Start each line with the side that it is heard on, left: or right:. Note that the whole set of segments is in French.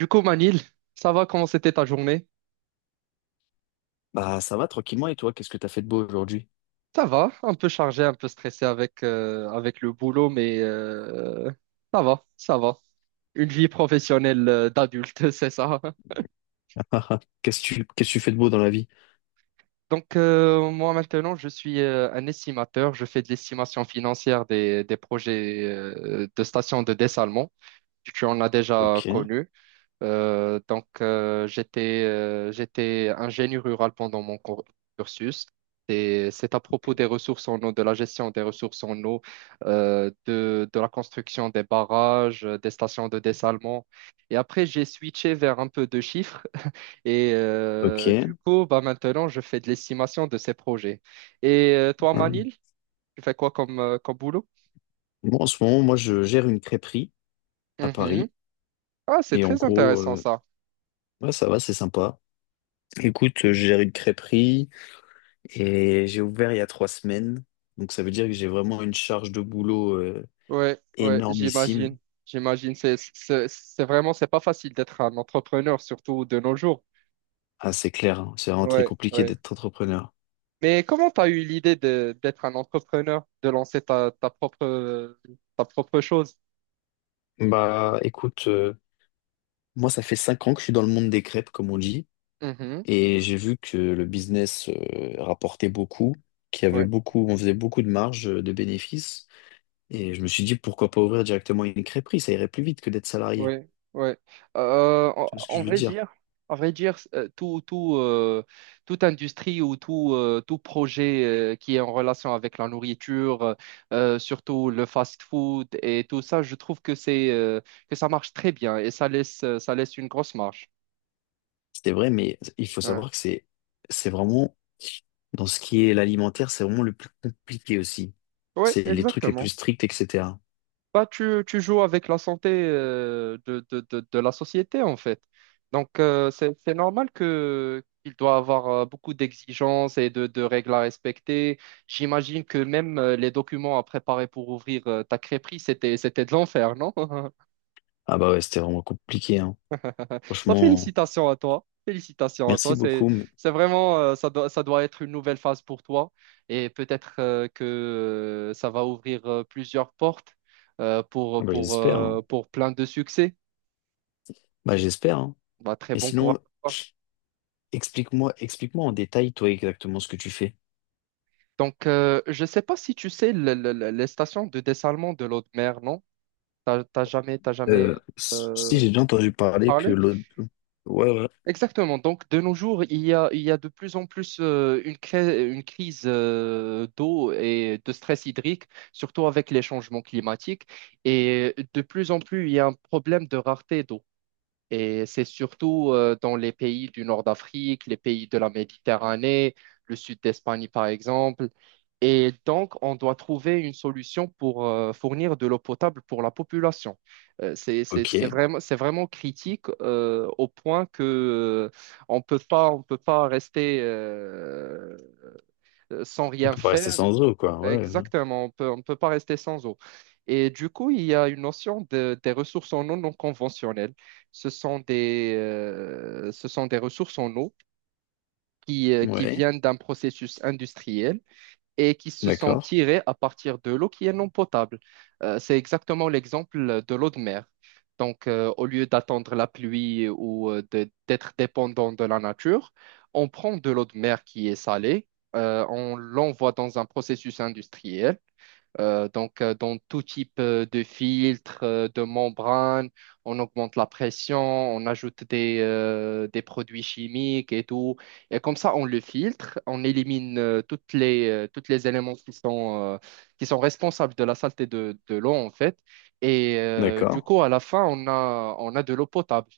right: Du coup, Manil, ça va? Comment c'était ta journée?
left: Bah ça va tranquillement et toi, qu'est-ce que t'as fait de beau aujourd'hui?
right: Ça va, un peu chargé, un peu stressé avec, avec le boulot, mais ça va, ça va. Une vie professionnelle d'adulte, c'est ça.
left: Qu'est-ce que tu fais de beau dans la vie?
right: Donc, moi maintenant, je suis un estimateur. Je fais de l'estimation financière des projets de stations de dessalement. Tu en as déjà
left: Ok,
right: connu. J'étais ingénieur rural pendant cursus. Et c'est à propos des ressources en eau, de la gestion des ressources en eau, de la construction des barrages, des stations de dessalement. Et après, j'ai switché vers un peu de chiffres. Et
left: ok.
right: du coup, bah, maintenant, je fais de l'estimation de ces projets. Et toi,
left: Hum.
right: Manil, tu fais quoi comme, comme boulot?
left: Bon, en ce moment, moi je gère une crêperie à
right: Mhm.
left: Paris
right: Ah, c'est
left: et en
right: très
left: gros,
right: intéressant ça.
left: ouais, ça va, c'est sympa. Écoute, je gère une crêperie et j'ai ouvert il y a trois semaines, donc ça veut dire que j'ai vraiment une charge de boulot
right: Ouais, ouais,
left: énormissime.
right: j'imagine. J'imagine. C'est vraiment, c'est pas facile d'être un entrepreneur, surtout de nos jours.
left: Ah, c'est clair, hein. C'est vraiment très
right: Ouais,
left: compliqué
right: ouais.
left: d'être entrepreneur.
right: Mais comment t'as eu l'idée d'être un entrepreneur, de lancer ta propre chose?
left: Bah écoute, moi ça fait cinq ans que je suis dans le monde des crêpes, comme on dit.
right: Mhm.
left: Et j'ai vu que le business rapportait beaucoup, qu'il y avait beaucoup, on faisait beaucoup de marge de bénéfices. Et je me suis dit, pourquoi pas ouvrir directement une crêperie? Ça irait plus vite que d'être salarié.
right: Ouais, ouais. En,
left: Tu vois ce que je veux dire?
right: en vrai dire, toute industrie ou tout, tout projet qui est en relation avec la nourriture, surtout le fast-food et tout ça, je trouve que c'est que ça marche très bien et ça laisse une grosse marge.
left: C'était vrai, mais il faut
right: Ouais,
left: savoir que c'est vraiment, dans ce qui est l'alimentaire, c'est vraiment le plus compliqué aussi.
right: ouais,
left: C'est les trucs les plus
right: exactement.
left: stricts, etc.
right: Bah, tu joues avec la santé de la société, en fait. Donc, c'est normal que qu'il doit avoir beaucoup d'exigences et de règles à respecter. J'imagine que même les documents à préparer pour ouvrir ta crêperie, c'était de l'enfer, non?
left: Ah bah ouais, c'était vraiment compliqué, hein.
right: Bah,
left: Franchement,
right: félicitations à toi. Félicitations à
left: merci
right: toi.
left: beaucoup. Mais-
right: C'est vraiment, ça doit être une nouvelle phase pour toi. Et peut-être que ça va ouvrir plusieurs portes
left: Ah bah j'espère, hein.
right: pour plein de succès.
left: Bah j'espère, hein.
right: Bah, très
left: Mais
right: bon courage
left: sinon,
right: à toi.
left: explique-moi, explique-moi en détail, toi, exactement ce que tu fais.
right: Donc, je ne sais pas si tu sais les stations de dessalement de l'eau de mer, non? T'as jamais
left: S- si
right: euh,
left: j'ai déjà entendu parler que
right: parlé?
left: l'autre... Ouais, ouais.
right: Exactement. Donc, de nos jours, il y a de plus en plus une crise d'eau et de stress hydrique, surtout avec les changements climatiques. Et de plus en plus, il y a un problème de rareté d'eau. Et c'est surtout dans les pays du nord d'Afrique, les pays de la Méditerranée, le sud d'Espagne par exemple. Et donc, on doit trouver une solution pour fournir de l'eau potable pour la population.
left: Ok.
right: C'est vraiment critique au point que euh, on peut pas rester sans
left: On
right: rien
left: peut pas rester
right: faire.
left: sans eau, quoi. Ouais.
right: Exactement, on ne peut pas rester sans eau. Et du coup, il y a une notion des ressources en eau non conventionnelles. Ce sont des ressources en eau
left: Ouais.
right: qui
left: Ouais.
right: viennent d'un processus industriel et qui se sont
left: D'accord.
right: tirées à partir de l'eau qui est non potable. C'est exactement l'exemple de l'eau de mer. Donc, au lieu d'attendre la pluie ou d'être dépendant de la nature, on prend de l'eau de mer qui est salée, on l'envoie dans un processus industriel dans tout type de filtre, de membrane, on augmente la pression, on ajoute des produits chimiques et tout. Et comme ça, on le filtre, on élimine toutes les éléments qui sont responsables de la saleté de l'eau, en fait. Et du
left: D'accord.
right: coup, à la fin, on a de l'eau potable.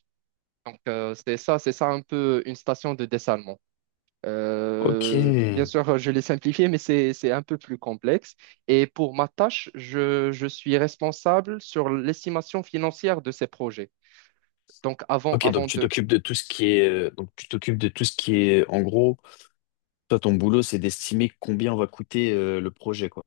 right: Donc, c'est ça un peu une station de dessalement.
left: Ok.
right: Bien sûr, je l'ai simplifié, mais c'est un peu plus complexe. Et pour ma tâche, je suis responsable sur l'estimation financière de ces projets. Donc, avant,
left: Ok, donc
right: avant
left: tu
right: de,
left: t'occupes de tout ce qui est... donc tu t'occupes de tout ce qui est... En gros, toi, ton boulot, c'est d'estimer combien va coûter le projet, quoi.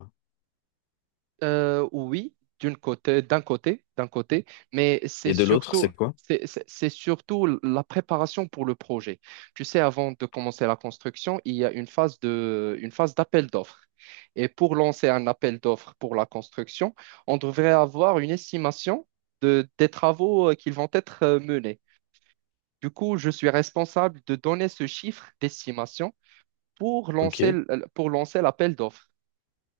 right: Oui, d'une côté, d'un côté, mais c'est
left: Et de l'autre,
right: surtout,
left: c'est quoi?
right: c'est surtout la préparation pour le projet. Tu sais, avant de commencer la construction, il y a une phase d'appel d'offres. Et pour lancer un appel d'offres pour la construction, on devrait avoir une estimation des travaux qui vont être menés. Du coup, je suis responsable de donner ce chiffre d'estimation pour
left: Ok.
right: pour lancer l'appel d'offres.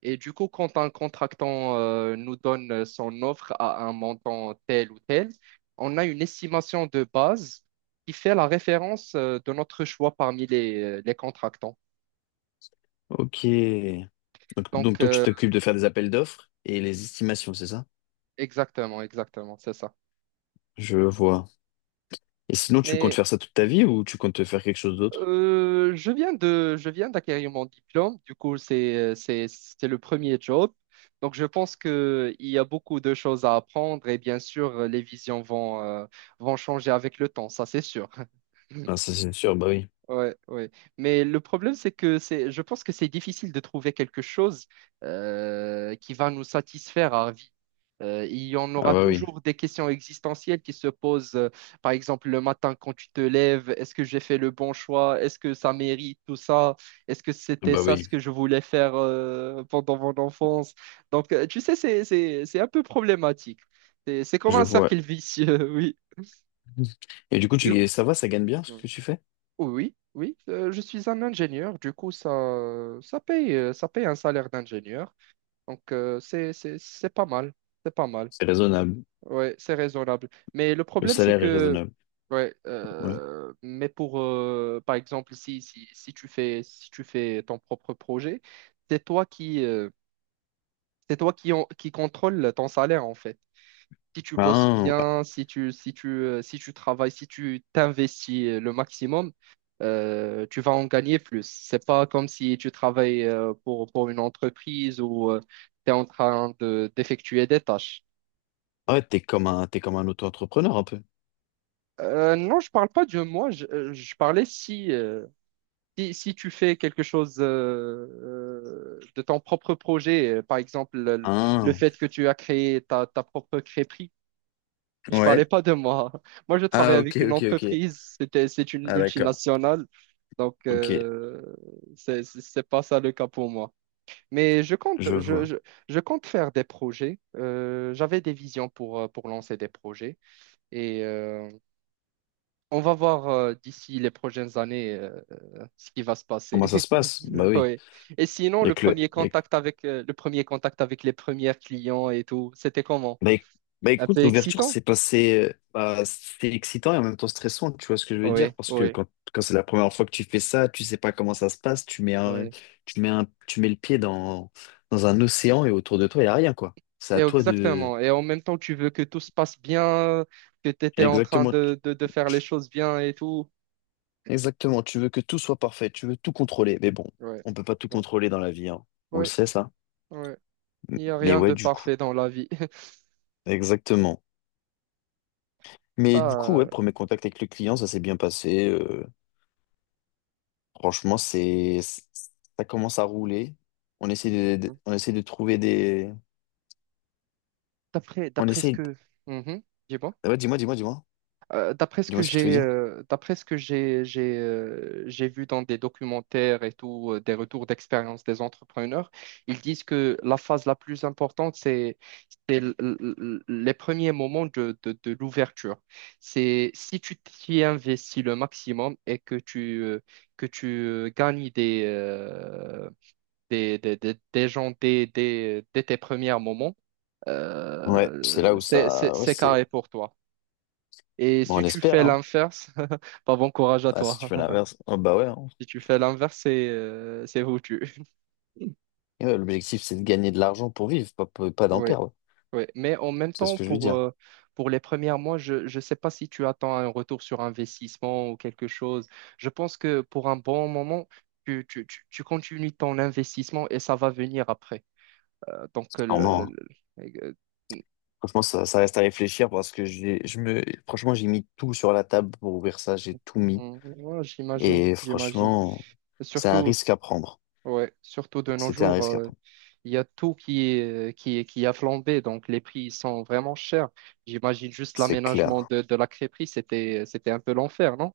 right: Et du coup, quand un contractant nous donne son offre à un montant tel ou tel, on a une estimation de base qui fait la référence de notre choix parmi les contractants.
left: Ok. Donc
right: Donc,
left: toi, tu t'occupes de faire des appels d'offres et les estimations, c'est ça?
right: exactement, exactement, c'est ça.
left: Je vois. Et sinon, tu comptes
right: Mais
left: faire ça toute ta vie ou tu comptes faire quelque chose d'autre?
right: je viens d'acquérir mon diplôme. Du coup, c'est le premier job. Donc, je pense qu'il y a beaucoup de choses à apprendre et bien sûr, vont changer avec le temps, ça c'est sûr.
left: Ah, ça, c'est sûr, bah oui.
right: Ouais, ouais. Mais le problème, je pense que c'est difficile de trouver quelque chose qui va nous satisfaire à vie. Il y en
left: Ah,
right: aura
left: bah oui.
right: toujours des questions existentielles qui se posent, par exemple le matin quand tu te lèves, est-ce que j'ai fait le bon choix? Est-ce que ça mérite tout ça? Est-ce que c'était
left: Bah
right: ça ce
left: oui,
right: que je voulais faire pendant mon enfance? Donc, tu sais, c'est un peu problématique. C'est comme
left: je
right: un cercle
left: vois.
right: vicieux.
left: Et du coup, tu, ça va, ça gagne bien ce
right: Oui.
left: que tu fais?
right: Oui, oui, je suis un ingénieur, du coup ça, ça paye un salaire d'ingénieur, donc c'est pas mal,
left: C'est raisonnable.
right: ouais, c'est raisonnable. Mais le
left: Le
right: problème c'est
left: salaire est
right: que,
left: raisonnable.
right: ouais,
left: Ouais.
right: mais pour, par exemple, si tu fais, si tu fais ton propre projet, c'est toi qui, euh, c'est toi qui, qui contrôle ton salaire en fait. Si tu bosses
left: Ah,
right: bien, si tu travailles, si tu t'investis le maximum, tu vas en gagner plus. C'est pas comme si tu travailles pour une entreprise ou tu es en train de, d'effectuer des tâches.
left: ouais, t'es comme un auto-entrepreneur un peu.
right: Non, je parle pas de moi, je parlais si, si tu fais quelque chose de ton propre projet, par exemple le
left: Ah,
right: fait que tu as créé ta propre crêperie. Je parlais
left: ouais.
right: pas de moi. Moi, je travaille
left: Ah, ok,
right: avec une
left: ok, ok.
right: entreprise. C'était, c'est une
left: Ah, d'accord.
right: multinationale. Donc,
left: Ok,
right: c'est pas ça le cas pour moi. Mais
left: je vois.
right: je compte faire des projets. J'avais des visions pour lancer des projets. Et on va voir d'ici les prochaines années ce qui va se passer.
left: Comment ça se passe? Bah oui.
right: Oui. Et sinon,
left: Il y a que le,
right: le premier contact avec les premiers clients et tout, c'était comment?
left: bah, éc- bah,
right: Un
left: écoute,
right: peu
left: l'ouverture
right: excitant?
left: s'est passée, bah, c'est excitant et en même temps stressant, tu vois ce que je veux dire?
right: Oui,
left: Parce que
right: oui.
left: quand c'est la première fois que tu fais ça, tu sais pas comment ça se passe,
right: Oui.
left: tu mets le pied dans, dans un océan et autour de toi, il n'y a rien, quoi. C'est
right: Et
left: à toi de...
right: exactement. Et en même temps, tu veux que tout se passe bien, que tu étais en train
left: Exactement,
right: de faire les
left: tu-
right: choses bien et tout.
left: exactement, tu veux que tout soit parfait, tu veux tout contrôler. Mais bon,
right: Ouais,
left: on peut pas tout contrôler dans la vie, hein. On le sait, ça.
right: ouais. Ouais.
left: M-
right: Il n'y a
left: Mais
right: rien
left: ouais,
right: de
left: du coup,
right: parfait dans la vie.
left: exactement. Mais du
right: Pas,
left: coup, ouais, premier contact avec le client, ça s'est bien passé. Franchement, ça commence à rouler. On essaie on essaie de trouver des,
right: d'après,
left: on
right: d'après ce
left: essaie,
right: que... Mhm. Dis-moi.
left: de- ouais, dis-moi ce que tu veux dire.
right: D'après ce que j'ai vu dans des documentaires et tout, des retours d'expérience des entrepreneurs, ils disent que la phase la plus importante, les premiers moments de l'ouverture. C'est si tu t'y investis le maximum et que tu gagnes des gens dès tes premiers moments,
left: Ouais, c'est là où ça, ouais,
right: c'est
left: c'est,
right: carré pour toi. Et
left: bon,
right: si
left: on
right: tu
left: espère,
right: fais
left: hein.
right: l'inverse, pas bon courage à
left: Ah, si tu
right: toi.
left: veux l'inverse, oh, bah ouais, hein.
right: Si tu fais l'inverse, c'est foutu.
left: Et ouais, l'objectif, c'est de gagner de l'argent pour vivre, pas d'en
right: Oui,
left: perdre.
right: oui. Mais en même
left: C'est ce
right: temps,
left: que je veux dire.
right: pour les premiers mois, je ne sais pas si tu attends un retour sur investissement ou quelque chose. Je pense que pour un bon moment, tu continues ton investissement et ça va venir après. Euh, donc, euh, le- le-
left: Normalement, hein.
right: le- euh,
left: Franchement, ça reste à réfléchir parce que franchement, j'ai mis tout sur la table pour ouvrir ça, j'ai tout mis.
right: mm, ouais, j'imagine,
left: Et
right: j'imagine.
left: franchement, c'est un
right: Surtout,
left: risque à prendre.
right: ouais, surtout de nos
left: C'était un
right: jours.
left: risque à prendre.
right: Il y a tout qui est, qui a flambé, donc les prix ils sont vraiment chers. J'imagine juste
left: C'est
right: l'aménagement
left: clair.
right: de la crêperie, c'était un peu l'enfer, non?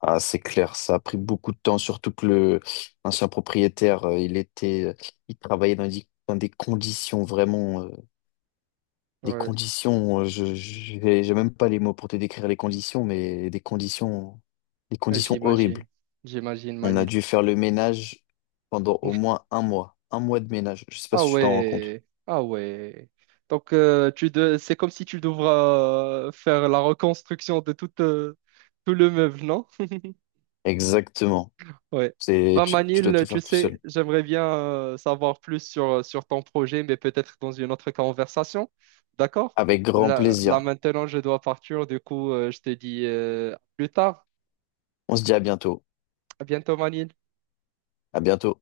left: Ah, c'est clair, ça a pris beaucoup de temps, surtout que le l'ancien propriétaire, il était, il travaillait dans des conditions vraiment, des
right: Ouais,
left: conditions, j'ai même pas les mots pour te décrire les conditions, mais des conditions horribles.
right: j'imagine, j'imagine
left: On a
right: Manil.
left: dû faire le ménage pendant au moins un mois de ménage. Je sais pas
right: Ah
left: si tu t'en rends compte.
right: ouais, ah ouais. Donc tu de... c'est comme si tu devras faire la reconstruction de tout, tout le meuble, non?
left: Exactement.
right: Ouais. Bah
left: Tu dois
right: Manil,
left: tout
right: tu
left: faire tout
right: sais,
left: seul.
right: j'aimerais bien savoir plus sur, sur ton projet, mais peut-être dans une autre conversation. D'accord?
left: Avec grand
right: Là, là
left: plaisir.
right: maintenant, je dois partir. Du coup, je te dis à plus tard.
left: On se dit à bientôt.
right: À bientôt, Manil.
left: À bientôt.